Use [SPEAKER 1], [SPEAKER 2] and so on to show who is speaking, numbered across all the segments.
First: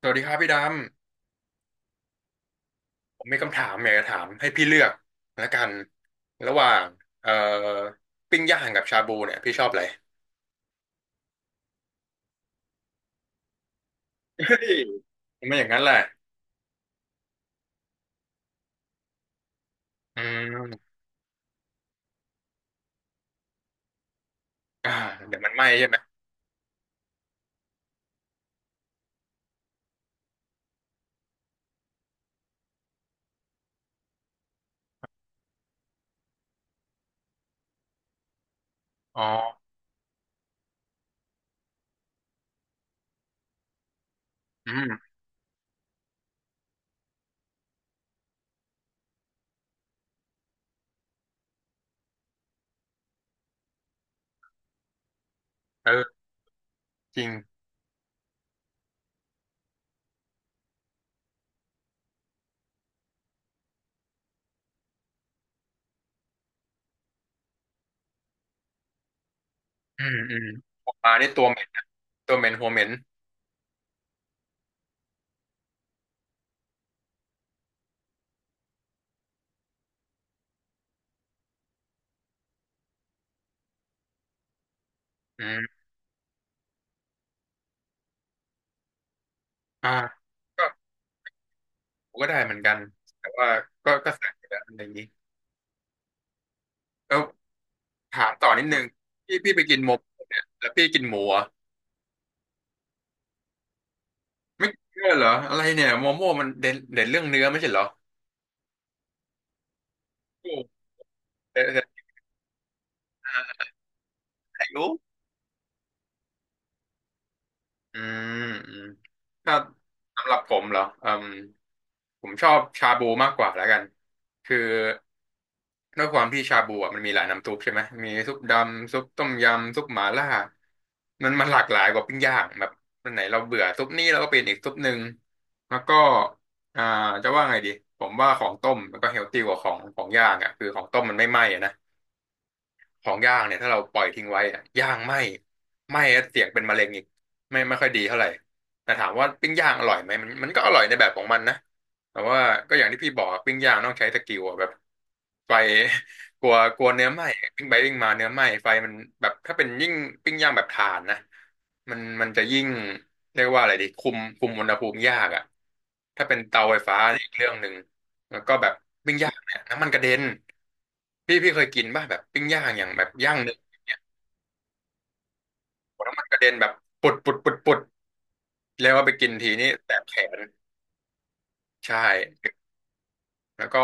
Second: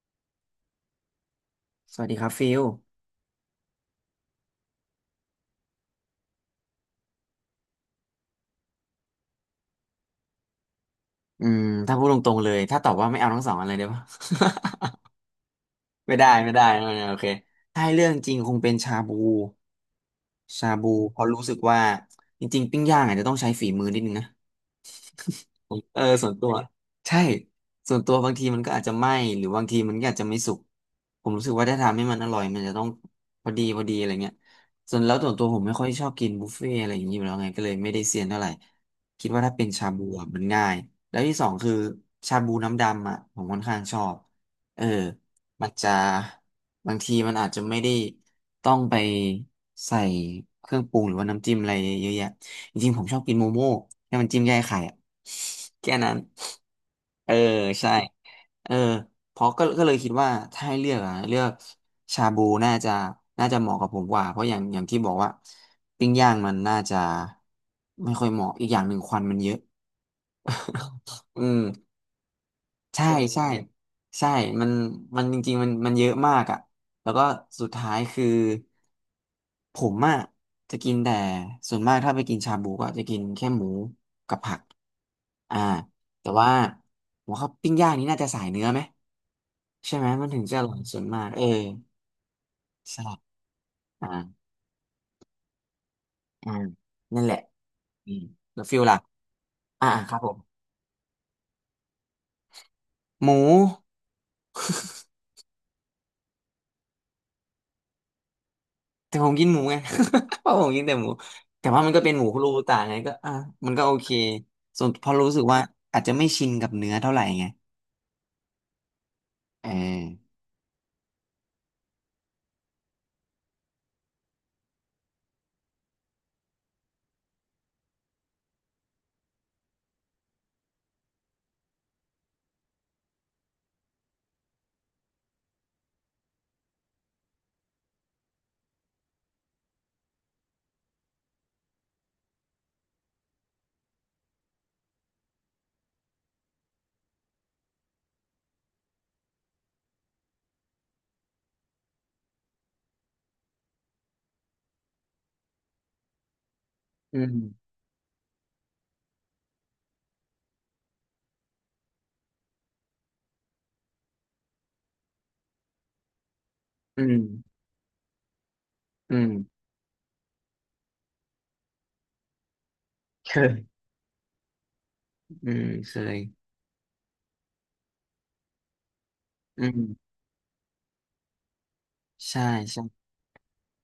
[SPEAKER 1] สวัสดีครับพี่ด
[SPEAKER 2] สวัสดีครับฟิล
[SPEAKER 1] ำ ผมมีคำถามอยากจะถามให้พี่เลือกละกันระหว่างเอ่อปิ้งย่างกับชาบูเนี่ยพี่ชอบอะไร
[SPEAKER 2] อืมถ้าพูดตรงๆเลยถ้าตอบว่าไม่เอาทั้งสองอันเลยได้ปะ
[SPEAKER 1] เฮ้ยทำ ไม่อย่างนั้นแหละ
[SPEAKER 2] ไม่ได้ไม่ได้ไม่ได้โอเคถ้าให้เรื่องจริงคงเป็นชาบู
[SPEAKER 1] อื
[SPEAKER 2] ชา
[SPEAKER 1] ม
[SPEAKER 2] บูเพราะรู้สึกว่าจริงๆปิ้งย่างอาจจะต้องใช้ฝีมือนิดนึงนะ
[SPEAKER 1] อ่าเดี๋ยวมันไหม้ใช่ไหม
[SPEAKER 2] เออส่วนตัวใช่ส่วนตัวบางทีมันก็อาจจะไหม้หรือบางทีมันก็อาจจะไม่สุกผมรู้สึกว่าถ้าทำให้มันอร่อยมันจะต้องพอดีพอดีอะไรเงี้ยส่วนแล้วส่วนตัวผมไม่ค่อยชอบกินบุฟเฟ่อะไรอย่างนี้อยู่แล้วไงก็เลยไม่ได้เซียนเท่าไหร่
[SPEAKER 1] อ๋อ
[SPEAKER 2] คิดว่าถ้าเป็นชาบูอะมันง่ายแล้วที่สองคือชาบูน้ำดำอ่ะผมค่อนข้างชอบ
[SPEAKER 1] อื
[SPEAKER 2] เออ
[SPEAKER 1] ม
[SPEAKER 2] มันจะบางทีมันอาจจะไม่ได้ต้องไปใส่เครื่องปรุงหรือว่าน้ำจิ้มอะไรเยอะแยะ จริงๆผมชอบกินโมโม่ให้มันจิ้มแยกไข่อะ
[SPEAKER 1] เอ
[SPEAKER 2] แค่นั้
[SPEAKER 1] อ
[SPEAKER 2] น
[SPEAKER 1] จริง
[SPEAKER 2] เออใช่เออเพราะก็เลยคิดว่าถ้าให้เลือกอะเลือกชาบูน่าจะน่าจะเหมาะกับผมกว่าเพราะอย่างที่บอกว่าปิ้งย่างมันน่าจะไม่ค่อยเหมาะอีกอย่างหนึ่งควันมันเยอะ
[SPEAKER 1] อืมอืมหัวปลานี่
[SPEAKER 2] อื
[SPEAKER 1] ตัวเหม็นนะ
[SPEAKER 2] ม
[SPEAKER 1] ตัวเหม็นหัวเหม็น
[SPEAKER 2] ใช่ใช่ใช่มันมันจริงๆมันมันเยอะมากอ่ะแล้วก็สุดท้ายคือผมอ่ะจะกินแต่ส่วนมากถ้าไปกินชาบูก็จะกินแค่หมูกับผัก
[SPEAKER 1] อื
[SPEAKER 2] อ่า
[SPEAKER 1] ม
[SPEAKER 2] แต่ว่าผมว่าปิ้งย่างนี้น่าจะสายเนื้อไหม
[SPEAKER 1] อ่า
[SPEAKER 2] ใช่ไหมมันถึงจะอ
[SPEAKER 1] ก็
[SPEAKER 2] ร่อยส่วนมากเออ
[SPEAKER 1] ผมก็ได้เหมือนกันแต่
[SPEAKER 2] ใช่
[SPEAKER 1] ว่าก็สั่งอยู่
[SPEAKER 2] อ่า
[SPEAKER 1] แล้วอะไรอย่างนี้
[SPEAKER 2] อ่า
[SPEAKER 1] แล้ว
[SPEAKER 2] นั่นแหละอืม
[SPEAKER 1] ถามต่อ
[SPEAKER 2] แล้
[SPEAKER 1] นิ
[SPEAKER 2] ว
[SPEAKER 1] ด
[SPEAKER 2] ฟิ
[SPEAKER 1] นึ
[SPEAKER 2] ล
[SPEAKER 1] ง
[SPEAKER 2] ล่ะ
[SPEAKER 1] พี่ไปกินห
[SPEAKER 2] อ่า
[SPEAKER 1] มู
[SPEAKER 2] ครับผม
[SPEAKER 1] เนี่ยแล้วพี่กินหมูเหรอ
[SPEAKER 2] หมู
[SPEAKER 1] ไม่เชื่อเหรออะไรเนี่ยโมโม่มันเด่นเด่นเรื่องเนื้อไม่ใช่เหรอ
[SPEAKER 2] แต่ผมกินหมูไง เพ
[SPEAKER 1] โอ้
[SPEAKER 2] ราะผมกินแต่หมู
[SPEAKER 1] เด่น
[SPEAKER 2] แต่ว่า
[SPEAKER 1] เด่
[SPEAKER 2] มันก็
[SPEAKER 1] น
[SPEAKER 2] เป็นหมูคุโรบุตะไงก็อ่ะมันก็โอเค
[SPEAKER 1] อา
[SPEAKER 2] ส่
[SPEAKER 1] ยุ
[SPEAKER 2] วนพอรู้สึกว่าอาจจะไม่ชินกับเนื้อเท่าไหร่ไง
[SPEAKER 1] อืมอืมถ้า
[SPEAKER 2] เออ
[SPEAKER 1] สำหรับผมเหรออืมผมชอบชาบูมากกว่าแล้วกันคือด้วยความที่ชาบูอ่ะมันมีหลายน้ำซุปใช่ไหมมีซุปดำซุปต้มยำซุปหม่าล่ามันหลากหลายกว่าปิ้งย่างแบบวันไหนเราเบื่อซุปนี้เราก็เปลี่ยนอีกซุปหนึ่งแล้วก็อ่าจะว่าไงดีผมว่าของต้มมันก็เฮลตี้กว่าของย่างอ่ะคือของต้มมันไม่ไหม้อะนะ ของย่างเนี่ยถ้าเราปล่อยทิ้งไว้อะย่างไหม้ไหม้แล้วเสี่ยงเป็นมะเร็งอีกไม่ค่อยดีเท่าไหร่แต่ถามว่าปิ้งย่างอร่อยไหมมันก็อร่อยในแบบของมันนะแต่ว่าก็อย่างที่พี่บอกอะปิ้งย่างต้องใช้สกิลอะแบบไฟ กลัวกลัวเนื้อ
[SPEAKER 2] อื
[SPEAKER 1] ไหม้
[SPEAKER 2] ม
[SPEAKER 1] ปิ้งไปปิ้งมาเนื้อไหม้ไฟมันแบบถ้าเป็นยิ่งปิ้งย่างแบบถ่านนะมันจะยิ่งเรียกว่าอะไรดีคุมคุมอุณหภูมิยากอะถ้าเป็นเตาไฟฟ้า
[SPEAKER 2] อื
[SPEAKER 1] นี่อีกเรื่อง
[SPEAKER 2] ม
[SPEAKER 1] หนึ่งแล้วก็แบบปิ้
[SPEAKER 2] อื
[SPEAKER 1] งย่าง
[SPEAKER 2] ม
[SPEAKER 1] น้ำมันกระเด็นพี่เคยกินป่ะแบบปิ้งย่างอย่างแบบ
[SPEAKER 2] เค
[SPEAKER 1] ย่าง
[SPEAKER 2] ย
[SPEAKER 1] หนึ่ง
[SPEAKER 2] อืมเค
[SPEAKER 1] โอ้
[SPEAKER 2] ย
[SPEAKER 1] น้ำมันกระเด็นแบบปุดปุดปุดปุดแล้วเอาไปกินที
[SPEAKER 2] อื
[SPEAKER 1] นี่แสบ
[SPEAKER 2] ม
[SPEAKER 1] แขนใช่
[SPEAKER 2] ใช่ ใช่
[SPEAKER 1] แล้วก็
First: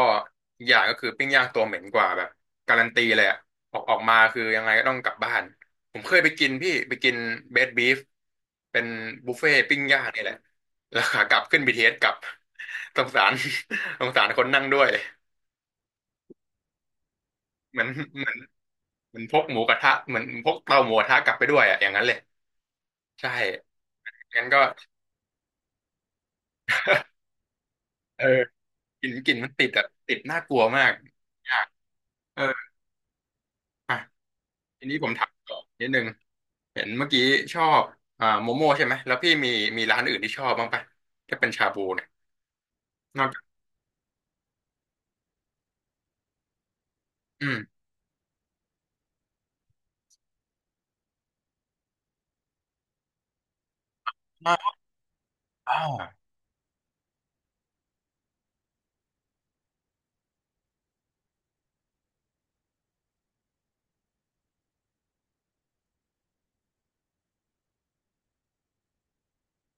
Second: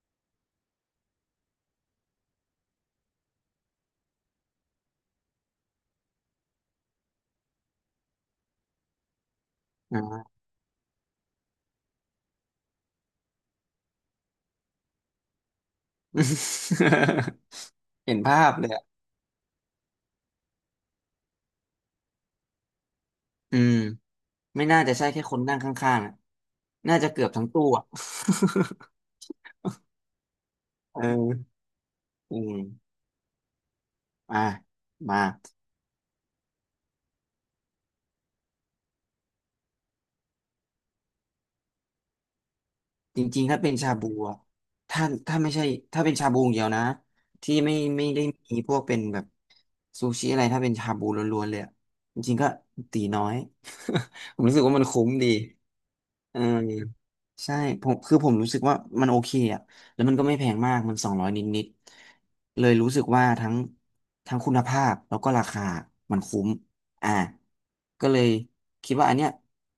[SPEAKER 1] อีกอย่างก็คือปิ้งย่างตัวเหม็นกว่าแบบการันตีเลยอะออกมาคือยังไงก็ต้องกลับบ้านผมเคยไปกินพี่ไปกินเบสบีฟเป็นบุฟเฟ่ต์ปิ้งย่า
[SPEAKER 2] อ่า
[SPEAKER 1] งนี่แหละแล้วขากลับขึ้นเทเอสกลับสงสาร สงสารคนนั่งด้วย เหมือน
[SPEAKER 2] เห็น
[SPEAKER 1] เหมือน
[SPEAKER 2] ภาพเลยอ่ะ
[SPEAKER 1] เหมือนพกหมูกระทะเหมือนพกเตาหมูกระทะกลับไปด้วยอะอย่างนั้นเลยใช่
[SPEAKER 2] อืม
[SPEAKER 1] งั้นก็
[SPEAKER 2] ไม่น่าจะใช่แค่คนนั่งข้างๆอะน่าจะเกือบทั้งตู้อ่ะ
[SPEAKER 1] เออกลิ่นมันติดอะติดน่ากลัวมาก
[SPEAKER 2] เออ
[SPEAKER 1] ยาก
[SPEAKER 2] อื
[SPEAKER 1] เออ
[SPEAKER 2] ม
[SPEAKER 1] อ่ะ
[SPEAKER 2] อ่ะ
[SPEAKER 1] ทีนี้ผม
[SPEAKER 2] มา
[SPEAKER 1] ถามต่อนิดนึงเห็นเมื่อกี้ชอบโมโม่ใช่ไหมแล้วพี่มีมีร้านอื่นที่ชอบบ้างปะถ้าเป็นชาบูเนี่ย
[SPEAKER 2] จ
[SPEAKER 1] นอกจา
[SPEAKER 2] ริ
[SPEAKER 1] ก
[SPEAKER 2] งๆถ้าเป็นชาบูอะถ้าถ้าไม่ใช่ถ้าเป็นชาบูอย่างเดียวนะ
[SPEAKER 1] อื
[SPEAKER 2] ที่
[SPEAKER 1] ม
[SPEAKER 2] ไม่ไม่ได้มีพวกเป็นแบบซูชิอะไรถ้าเป็นชาบูล้วนๆเลยอะจริงๆก็ตีน้อย ผมรู้สึก
[SPEAKER 1] อ่า
[SPEAKER 2] ว่ามันคุ้มดี
[SPEAKER 1] อา
[SPEAKER 2] เออใช่ผมคือผมรู้สึกว่ามันโอเคอ่ะแล้วมันก็ไม่แพงมากมัน200นิดๆเลยรู้สึกว่าทั้งคุณภาพแล้วก็ราคามันคุ้มอ่าก็เลยคิดว่าอันเนี้ย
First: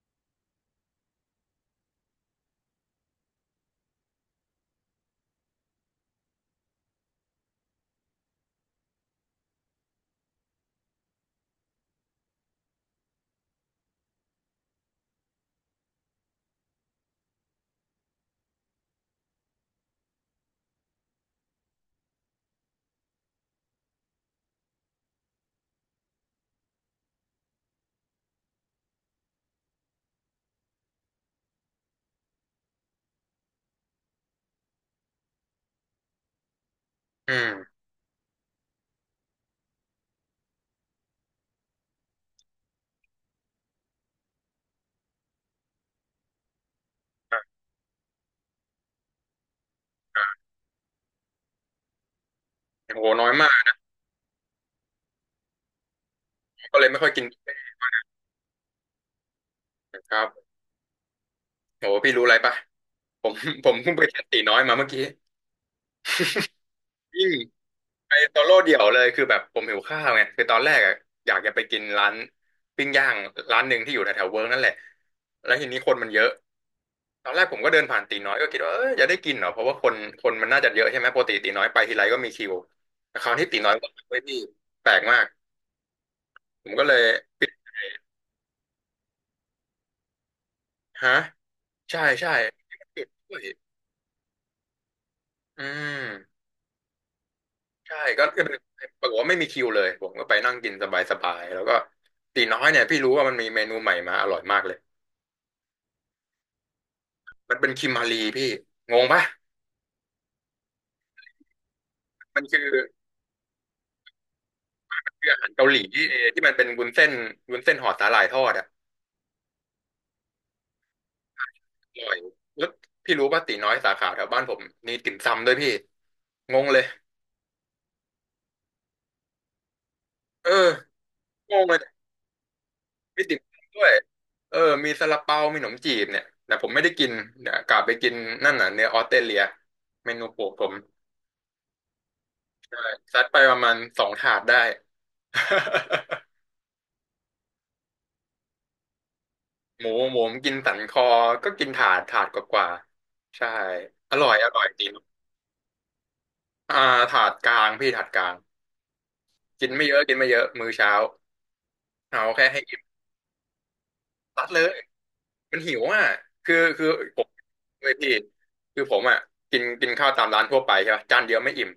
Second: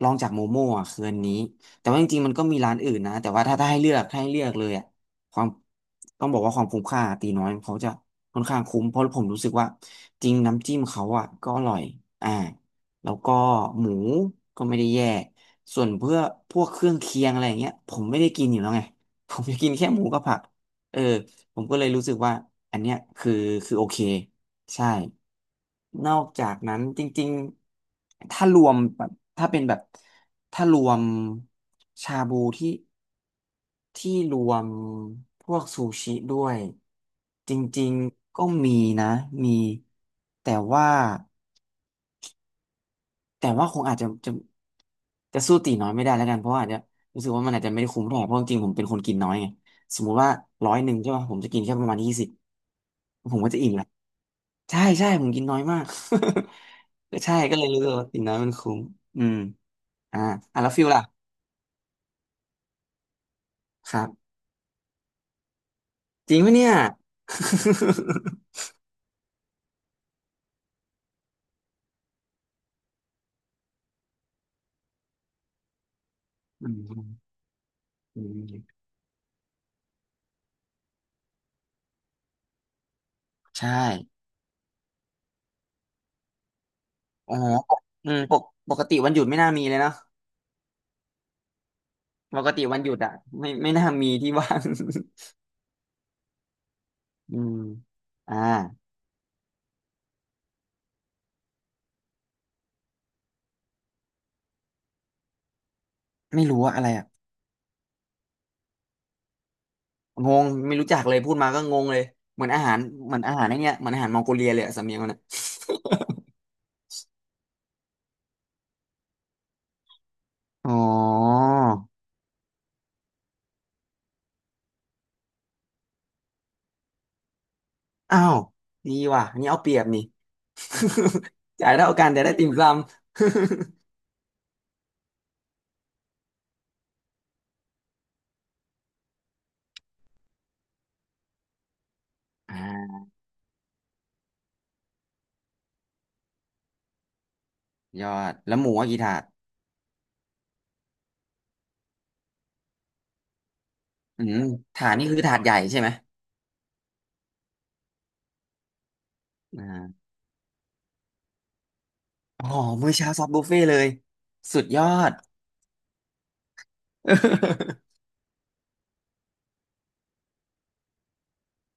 [SPEAKER 2] ลองจากโมโม่อ่ะคืออันนี้ แต่ว่าจริงๆมันก็มีร้านอื่นนะแต่ว่าถ้าให้เลือกถ้าให้เลือกเลยอ่ะความต้องบอกว่าความคุ้มค่าตีน้อยเขาจะค่อนข้างคุ้มเพราะผมรู้สึกว่าจริงน้ำจิ้มเขาอ่ะก็อร่อยอ่าแล้วก็หมูก็ไม่ได้แย่ส่วนเพื่อพวกเครื่องเคียงอะไรอย่างเงี้ยผมไม่ได้กินอยู่แล้วไง ผมจะกินแค่หมูกับผักเออผมก็เลยรู้สึกว่าอันเนี้ยคือคือโอเค ใช่ นอกจากนั้นจริงๆ ถ้ารวมแบบถ้าเป็นแบบถ้ารวมชาบูที่ที่รวมพวกซูชิด้วย
[SPEAKER 1] อื
[SPEAKER 2] จ
[SPEAKER 1] ม
[SPEAKER 2] ริงๆ ก็มีนะมีแต่ว่าแต่ว่าคงอาจจะจะสู้ตีน้อยไม่ได้แล้วกันเพราะว่าอาจจะรู้สึก
[SPEAKER 1] อ่ะ
[SPEAKER 2] ว่ามันอาจจะไม่ได้คุ้มเท่าไหร่เพราะจริงๆผมเป็นคนกินน้อยไงสมมุติว่าร้อยหนึ่งใช่ป่ะผมจะกินแค่ประมาณ20
[SPEAKER 1] โหน้อย
[SPEAKER 2] ผม
[SPEAKER 1] มา
[SPEAKER 2] ก็จะอิ่ม
[SPEAKER 1] ก
[SPEAKER 2] ละ ใช่ใช่ผมกินน้อยมาก
[SPEAKER 1] ก็เลยไม่ค่ อย
[SPEAKER 2] ก็
[SPEAKER 1] กิน
[SPEAKER 2] ใช่ก็เลยรู้สึกว่ากินน้อยมันคุ้มอืม
[SPEAKER 1] ค
[SPEAKER 2] อ่า
[SPEAKER 1] รับ
[SPEAKER 2] อ่ะแล้วฟิลล่ะ
[SPEAKER 1] โหพี่รู้อะไรปะผมผมเพิ่
[SPEAKER 2] ค
[SPEAKER 1] งไป
[SPEAKER 2] รั
[SPEAKER 1] แคส
[SPEAKER 2] บ
[SPEAKER 1] ตีน้อยมาเมื่อกี้
[SPEAKER 2] จริงปะเนี่ย
[SPEAKER 1] ยิ่ง ไปโซโล่ เดี่ยวเลยคือแบบผมหิวข้าวไงคือตอนแรกอะอยากจะไปกินร้านปิ้งย่างร้านหนึ่งที่อยู่แถวๆเวิร์กนั่นแหละแล้วทีนี้คนมันเยอะ
[SPEAKER 2] อืม
[SPEAKER 1] ตอนแรกผมก็เดินผ่านตี
[SPEAKER 2] อื
[SPEAKER 1] น้อย
[SPEAKER 2] ม
[SPEAKER 1] ก็คิดว่าเออจะได้กินเหรอเพราะว่าคนมันน่าจะเยอะใช่ไหมปกติตีน้อยไปทีไรก็มีคิวแต่คราวที่ตี
[SPEAKER 2] ใช่
[SPEAKER 1] น้อยก็ไม่มีแปลกมากผมก็เลย
[SPEAKER 2] อ๋อ
[SPEAKER 1] ปิด
[SPEAKER 2] ปกอืมปกปกติวันหยุดไม่น่ามีเลยเนาะ
[SPEAKER 1] ฮะใช่ใช่
[SPEAKER 2] ปกติวันหยุด
[SPEAKER 1] ปิด
[SPEAKER 2] อ่ะ
[SPEAKER 1] ด้วย
[SPEAKER 2] ไม่ไม่น่ามีที่ว่าง
[SPEAKER 1] อืม
[SPEAKER 2] อืม
[SPEAKER 1] ใช่ก็
[SPEAKER 2] อ่า
[SPEAKER 1] ก็เดินปรากฏว่าไม่มีคิวเลยผมก็ไปนั่งกินสบายๆแล้วก็ตีน้อยเนี่ยพี่รู้ว่ามันมีเมนูใหม่มาอร่อยมากเลย
[SPEAKER 2] ไม่รู้ว่าอะไรอ่ะ
[SPEAKER 1] มันเป็นคิมมารีพี่งงปะ
[SPEAKER 2] งงไม่รู้จักเลยพูดมาก็งงเลย
[SPEAKER 1] มั
[SPEAKER 2] เห
[SPEAKER 1] น
[SPEAKER 2] มือน
[SPEAKER 1] คื
[SPEAKER 2] อา
[SPEAKER 1] อ
[SPEAKER 2] หารเหมือนอาหารไอ้เนี่ยเหมือนอาหารมองโกเลียเลยอะสำเนียงมันอ่ะ
[SPEAKER 1] คืออาหารเกาหลีที่เอที่มันเป็นวุ้นเส้นวุ้นเส้นห่อสาหร่ายทอดอะ
[SPEAKER 2] อ๋อ
[SPEAKER 1] อร่อยแล้วพี่รู้ป่ะตีน้อยสาขาแถวบ้านผมมีติ่มซำด้วยพี่งงเลย
[SPEAKER 2] อ้าวดีว่ะอันนี่เอาเปรียบนี่
[SPEAKER 1] เออง ง
[SPEAKER 2] จ่าย
[SPEAKER 1] เลย
[SPEAKER 2] เท่ากันแต่ได้ติ่มซำ
[SPEAKER 1] มีติ่มซำด้วยเออมีซาลาเปามีขนมจีบเนี่ยแต่ผมไม่ได้กินเดี๋ยวกลับไปกินนั่นน่ะเนื้อออสเตรเลียเมนูโปรดผม
[SPEAKER 2] อ่า
[SPEAKER 1] ซัดไปประมาณ2 ถาดได้
[SPEAKER 2] ยอดแล้วหมูว่ากี่ถาด
[SPEAKER 1] หมูหมูผมกินสันคอก็กินถาดถาดกว่าๆใช่อ
[SPEAKER 2] อื
[SPEAKER 1] ร่อย
[SPEAKER 2] ม
[SPEAKER 1] อร่อยดี
[SPEAKER 2] ถาดนี่คือถาดใหญ่ใช่ไหม
[SPEAKER 1] อ่าถาดกลางพี่ถาดกลางกินไม่เยอะ
[SPEAKER 2] อ่า
[SPEAKER 1] กินไม่เยอะมื้อเช้าเอา
[SPEAKER 2] อ๋
[SPEAKER 1] แค่
[SPEAKER 2] อ
[SPEAKER 1] ให้อิ่ม
[SPEAKER 2] มื้อเช้าซอฟต์บุฟเฟ่ต์เลย
[SPEAKER 1] ตัดเล
[SPEAKER 2] สุด
[SPEAKER 1] ย
[SPEAKER 2] ยอด
[SPEAKER 1] มันหิวอ่ะคือคือผมเลย พี่คือผมอ่ะกินกินข้าวตามร้านทั่วไปใช่ป่ะจานเดียวไม่อิ่ม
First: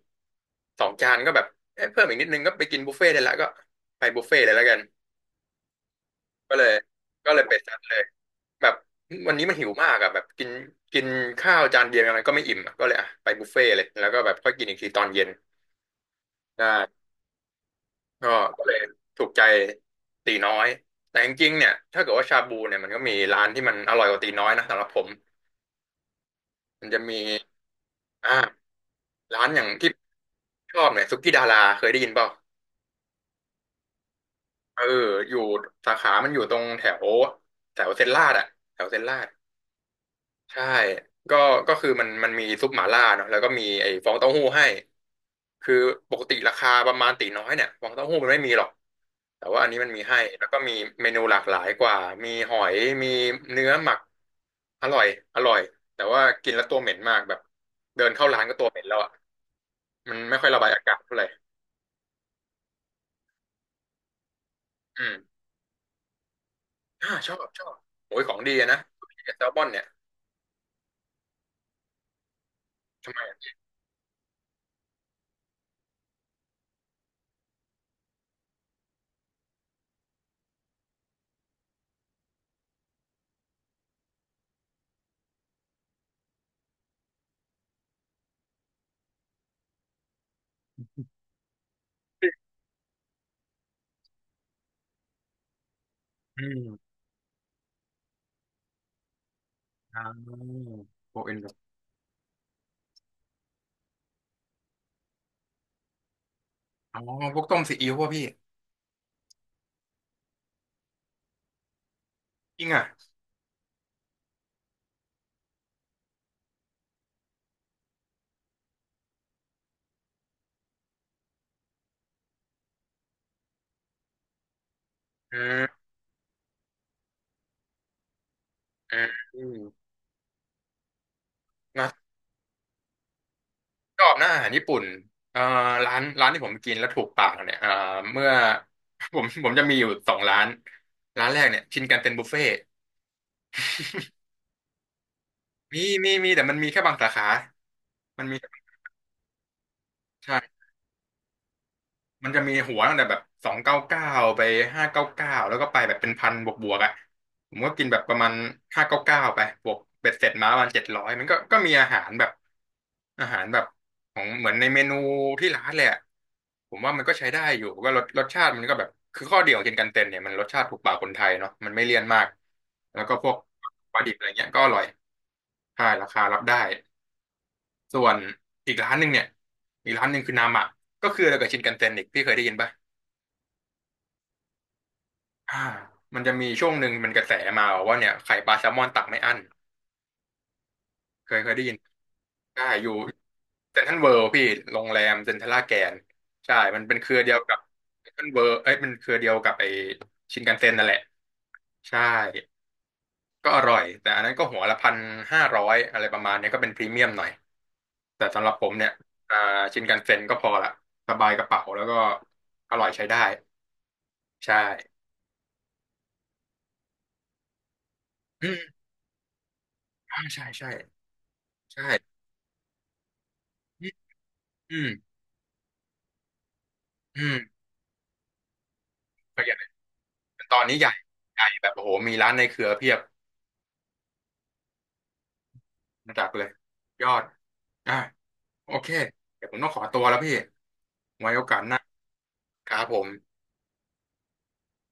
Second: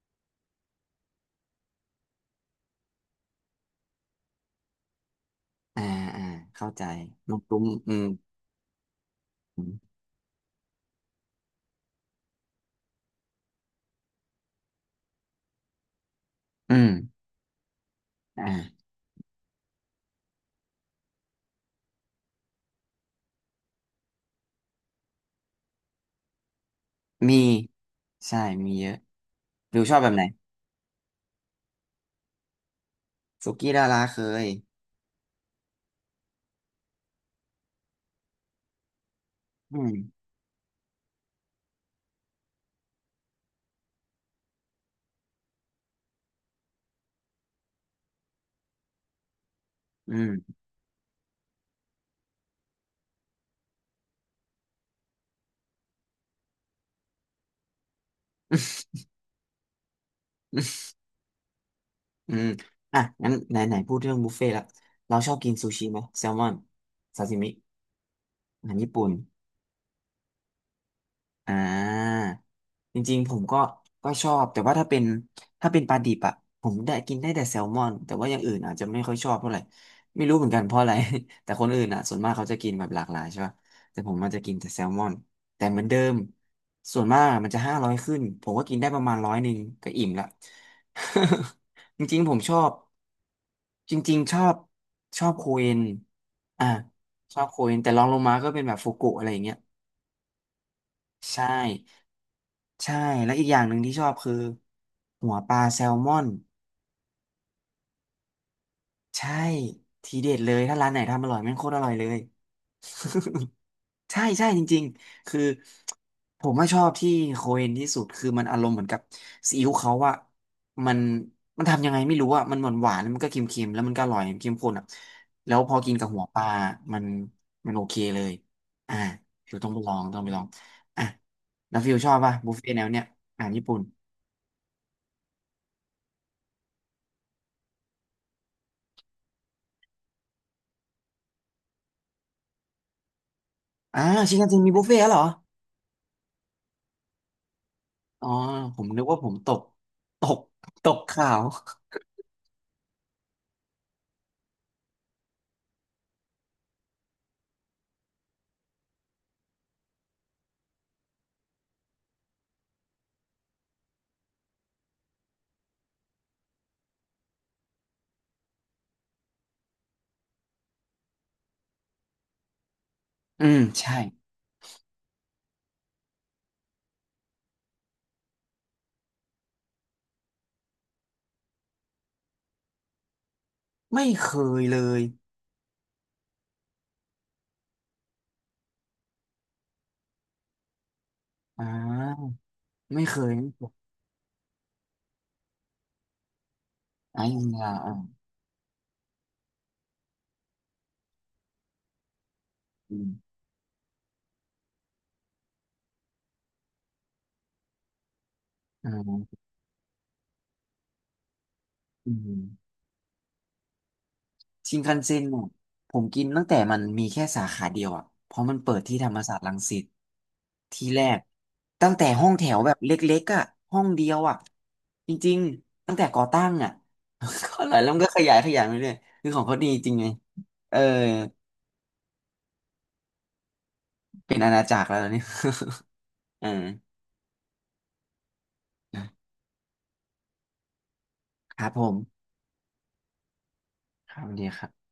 [SPEAKER 1] สองจานก็แบบเอ๊ะเพิ่มอีกนิดนึงก็ไปกินบุฟเฟ่ต์ได้ละก็ไปบุฟเฟ่ต์เลยแล้วกัน
[SPEAKER 2] อ่าอ่า
[SPEAKER 1] ก็เล
[SPEAKER 2] เข้า
[SPEAKER 1] ย
[SPEAKER 2] ใจ
[SPEAKER 1] ก็
[SPEAKER 2] มู
[SPEAKER 1] เล
[SPEAKER 2] ก
[SPEAKER 1] ยไป
[SPEAKER 2] ตุ้ม
[SPEAKER 1] ซัด
[SPEAKER 2] อื
[SPEAKER 1] เลย
[SPEAKER 2] ม
[SPEAKER 1] แบบวันนี้มัน
[SPEAKER 2] อื
[SPEAKER 1] หิว
[SPEAKER 2] ม
[SPEAKER 1] มากอ่ะแบบกินกินข้าวจานเดียวยังไงก็ไม่อิ่มอะก็เลยอ่ะไปบุฟเฟ่ต์เลยแล้วก็แบบค่อยกินอีกทีตอนเย็นไ
[SPEAKER 2] อืม
[SPEAKER 1] ด้ ก็ก็เลย
[SPEAKER 2] อ่า
[SPEAKER 1] ถูกใจตีน้อยแต่จริงๆเนี่ยถ้าเกิดว่าชาบูเนี่ยมันก็มีร้านที่มันอร่อยกว่าตีน้อยนะสำหรับผมมันจะมี
[SPEAKER 2] มีใช่
[SPEAKER 1] อ่า
[SPEAKER 2] มีเยอะ
[SPEAKER 1] ร้านอย่าง
[SPEAKER 2] ดู
[SPEAKER 1] ที่
[SPEAKER 2] ชอบแบบไหน
[SPEAKER 1] ชอบเนี่ยสุกี้ดาราเคยได้ยินเปล่า
[SPEAKER 2] สุกี้ดาราเคย
[SPEAKER 1] เอออยู่สาขามันอยู่ตรงแถวแถวเซนลาดอะแถวเซ็นลาด
[SPEAKER 2] อืม
[SPEAKER 1] ใช่ก็ก็คือมันมีซุปหม่าล่าเนาะแล้วก็มีไอ้ฟองเต้าหู้ให้คือปกติราคาประมาณตีน้อยเนี่ยฟองเต้าหู้มันไม่มีหรอกแต่ว่าอันนี้มันมี
[SPEAKER 2] อื
[SPEAKER 1] ให้แล้วก็
[SPEAKER 2] ม
[SPEAKER 1] มีเมนูหลากหลายกว่ามีหอยมีเนื้อหมักอร่อยอร่อยแต่ว่ากินแล้วตัวเหม็นมากแบบเดินเข้าร้านก็ตัวเหม็นแล้วอ่ะมันไม่ค่อยระบายอากาศเท่าไหร่
[SPEAKER 2] อืมอ่ะงั้นไหนไหนพูดเรื่องบุฟเฟ่ต์ละ
[SPEAKER 1] อื
[SPEAKER 2] เราชอ
[SPEAKER 1] ม
[SPEAKER 2] บกินซูชิไหมแซลมอน
[SPEAKER 1] อ่า
[SPEAKER 2] ซา
[SPEAKER 1] ชอ
[SPEAKER 2] ซิ
[SPEAKER 1] บ
[SPEAKER 2] มิ
[SPEAKER 1] ชอบโอ้ยของดี
[SPEAKER 2] อา
[SPEAKER 1] อะ
[SPEAKER 2] หา
[SPEAKER 1] นะ
[SPEAKER 2] รญี่ปุ่น
[SPEAKER 1] แซลมอนเนี่ย
[SPEAKER 2] อ่าจ
[SPEAKER 1] ทำ
[SPEAKER 2] ริ
[SPEAKER 1] ไม
[SPEAKER 2] งๆผม
[SPEAKER 1] อะ
[SPEAKER 2] ก็ก็ชอบแต่ว่าถ้าเป็นถ้าเป็นปลาดิบอะผมได้กินได้แต่แซลมอนแต่ว่าอย่างอื่นอาจจะไม่ค่อยชอบเท่าไหร่ไม่รู้เหมือนกันเพราะอะไร แต่คนอื่นอะส่วนมากเขาจะกินแบบหลากหลายใช่ป่ะแต่ผมมันจะกินแต่แซลมอนแต่เหมือนเดิมส่วนมากมันจะ500ขึ้นผมก็กินได้ประมาณร้อยหนึ่งก็อิ่มละ จริงๆผมชอบจริงๆชอบชอบโคเอน
[SPEAKER 1] อื
[SPEAKER 2] อ่า
[SPEAKER 1] ม
[SPEAKER 2] ชอบโคเอนแต่รองลงมาก็เป็นแบบฟูกุอะไรอย่างเงี้ย
[SPEAKER 1] อ่าโบเอ็น
[SPEAKER 2] ใช่
[SPEAKER 1] แบบ
[SPEAKER 2] ใช่แล้วอีกอย่างหนึ่งที่ชอบคือหัวปลาแซลมอน
[SPEAKER 1] อ๋อพวกต้มซีอิ๊วป่ะพี่
[SPEAKER 2] ใช่ทีเด็ดเลยถ้าร้านไหนทำอร่อยแม่งโคตรอร่อยเลย
[SPEAKER 1] จริงอ่ะ
[SPEAKER 2] ใช่ใช่จริงๆคือผมว่าชอบที่โคเอนที่สุดคือมันอารมณ์เหมือนกับซีอิ๊วเขาอะมันมันทำยังไงไม่รู้อะมันหวานหวานมันก็เค็มๆแล้วมันก็อร่อยเค็มข้นอะ
[SPEAKER 1] อื
[SPEAKER 2] แล้วพอ
[SPEAKER 1] ม
[SPEAKER 2] กินกับหัวปลามันมันโอเคเลย
[SPEAKER 1] อื
[SPEAKER 2] อ่า
[SPEAKER 1] มอื
[SPEAKER 2] ฟิ
[SPEAKER 1] ม
[SPEAKER 2] วต้องไปลองต้องไปลองอ่ะแล้วฟิว
[SPEAKER 1] นะ
[SPEAKER 2] ชอบป่ะบุฟเฟ่ต์แนวเนี้ยอาหารญี่ปุ่น
[SPEAKER 1] ชอบนะอาหารญี่ปุ่นเอ่อร้านที่ผมกินแล้วถูกปากเนี่ยเมื่อ ผมจะมีอยู่สองร้านร้านแรกเนี่ยชินกันเซ็นบุฟเฟ่
[SPEAKER 2] อ่าชินคันเซ็นมีบุฟเฟ่ต์แล้วเหรอ
[SPEAKER 1] มีมีมีแต่มันมีแค่บางสาขามัน
[SPEAKER 2] อ๋อ
[SPEAKER 1] มี
[SPEAKER 2] ผมนึกว่าผมตกตก
[SPEAKER 1] ใช่
[SPEAKER 2] ตกข่าว
[SPEAKER 1] มันจะมีหัวตั้งแต่แบบ299ไปห้าเก้าเก้าแล้วก็ไปแบบเป็นพันบวกอ่ะผมก็กินแบบประมาณห้าเก้าเก้าไปบวกเบ็ดเสร็จมาประมาณ700มันก็ก็มีอาหารแบบอาหารแบบของเหมือนในเมนูที่ร้านแหลยอะผมว่ามันก็ใช้ได้อยู่ก็รสชาติมันก็แบบคือข้อดีของกินกันเต็นเนี่ยมันรสชาติถูกปากคนไทยเนาะมันไม่เลี่ยนมากแล้วก็พวก
[SPEAKER 2] อืมใช่
[SPEAKER 1] ปลาดิบอะไรเงี้ยก็อร่อยใช่ราคารับได้ส่วนอีกร้านหนึ่งเนี่ยอีกร้านหนึ่งคือนามะก็คืออะไรกับชินกันเต็นอีกพี่เคยได้ยินปะ
[SPEAKER 2] ไม่เคยเลย
[SPEAKER 1] อ่ามันจะมีช่วงหนึ่งมันกระแสมาว่าเนี่ยไข่ปลาแซลมอนตักไม่อั้นเคยได้
[SPEAKER 2] อ่
[SPEAKER 1] ยิน
[SPEAKER 2] า
[SPEAKER 1] ใช่อยู่
[SPEAKER 2] ไม่เคยไม่เค
[SPEAKER 1] เซ็น
[SPEAKER 2] ย
[SPEAKER 1] ทรัลเวิลด์พี่โรงแรมเซ็นทรัลลาดแกนใช่มันเป็นเครือ
[SPEAKER 2] อ่า
[SPEAKER 1] เดียว
[SPEAKER 2] ยิน
[SPEAKER 1] กับ
[SPEAKER 2] เยอ่า
[SPEAKER 1] เซ็นทรัลเวิลด์เอ้ยมันเครือเดียวกับไอชินคันเซ็นนั่นแหละใช่
[SPEAKER 2] อืม
[SPEAKER 1] ก็อร่อยแต่อันนั้นก็หัวละ1,500อะไรประมาณเนี้ยก็เป็นพรีเมียมหน่อยแต่สำหรับผมเนี่
[SPEAKER 2] อ่
[SPEAKER 1] ยอ่า
[SPEAKER 2] า
[SPEAKER 1] ชินคันเซ็นก็พอละสบายกระเป๋าแล้วก็
[SPEAKER 2] อื
[SPEAKER 1] อ
[SPEAKER 2] ม
[SPEAKER 1] ร่อยใช้ได้ใช่
[SPEAKER 2] ชินคันเซ็นเนี่ยผมกินตั้งแต่มันมีแค่สาขาเดียวอ่ะเพราะ
[SPEAKER 1] อื
[SPEAKER 2] มันเปิ
[SPEAKER 1] ม
[SPEAKER 2] ดที่ธรรมศาสตร์รังสิต
[SPEAKER 1] อ่าใช่ใช่
[SPEAKER 2] ที่แรก
[SPEAKER 1] ใช่
[SPEAKER 2] ตั้งแต่ห้องแถวแบบเล็กๆอ่ะห้อ
[SPEAKER 1] อื
[SPEAKER 2] ง
[SPEAKER 1] ม
[SPEAKER 2] เดียวอ่ะ
[SPEAKER 1] อืม
[SPEAKER 2] จริงๆตั้งแต่ก่อตั้งอ่ะ
[SPEAKER 1] อืม
[SPEAKER 2] ก็หลายแล้วมันก็ขยายขยายไปเรื่อยคือของเขาดีจริงไง
[SPEAKER 1] ตอน
[SPEAKER 2] เอ
[SPEAKER 1] นี้
[SPEAKER 2] อ
[SPEAKER 1] ใหญ่ใหญ่แบบโอ้โหมีร้านในเครือเพียบ
[SPEAKER 2] เป็นอาณาจักรแล้วเนี่ย
[SPEAKER 1] ระดับ เล
[SPEAKER 2] อ
[SPEAKER 1] ยยอดอ่ะโอเค
[SPEAKER 2] ่า
[SPEAKER 1] เดี๋ยวผมต้องขอตัวแล้วพี่ไว้โอกา
[SPEAKER 2] ค
[SPEAKER 1] ส
[SPEAKER 2] รั
[SPEAKER 1] ห
[SPEAKER 2] บ
[SPEAKER 1] น้า
[SPEAKER 2] ผม
[SPEAKER 1] ครับผม
[SPEAKER 2] ครับสวัสดีครับ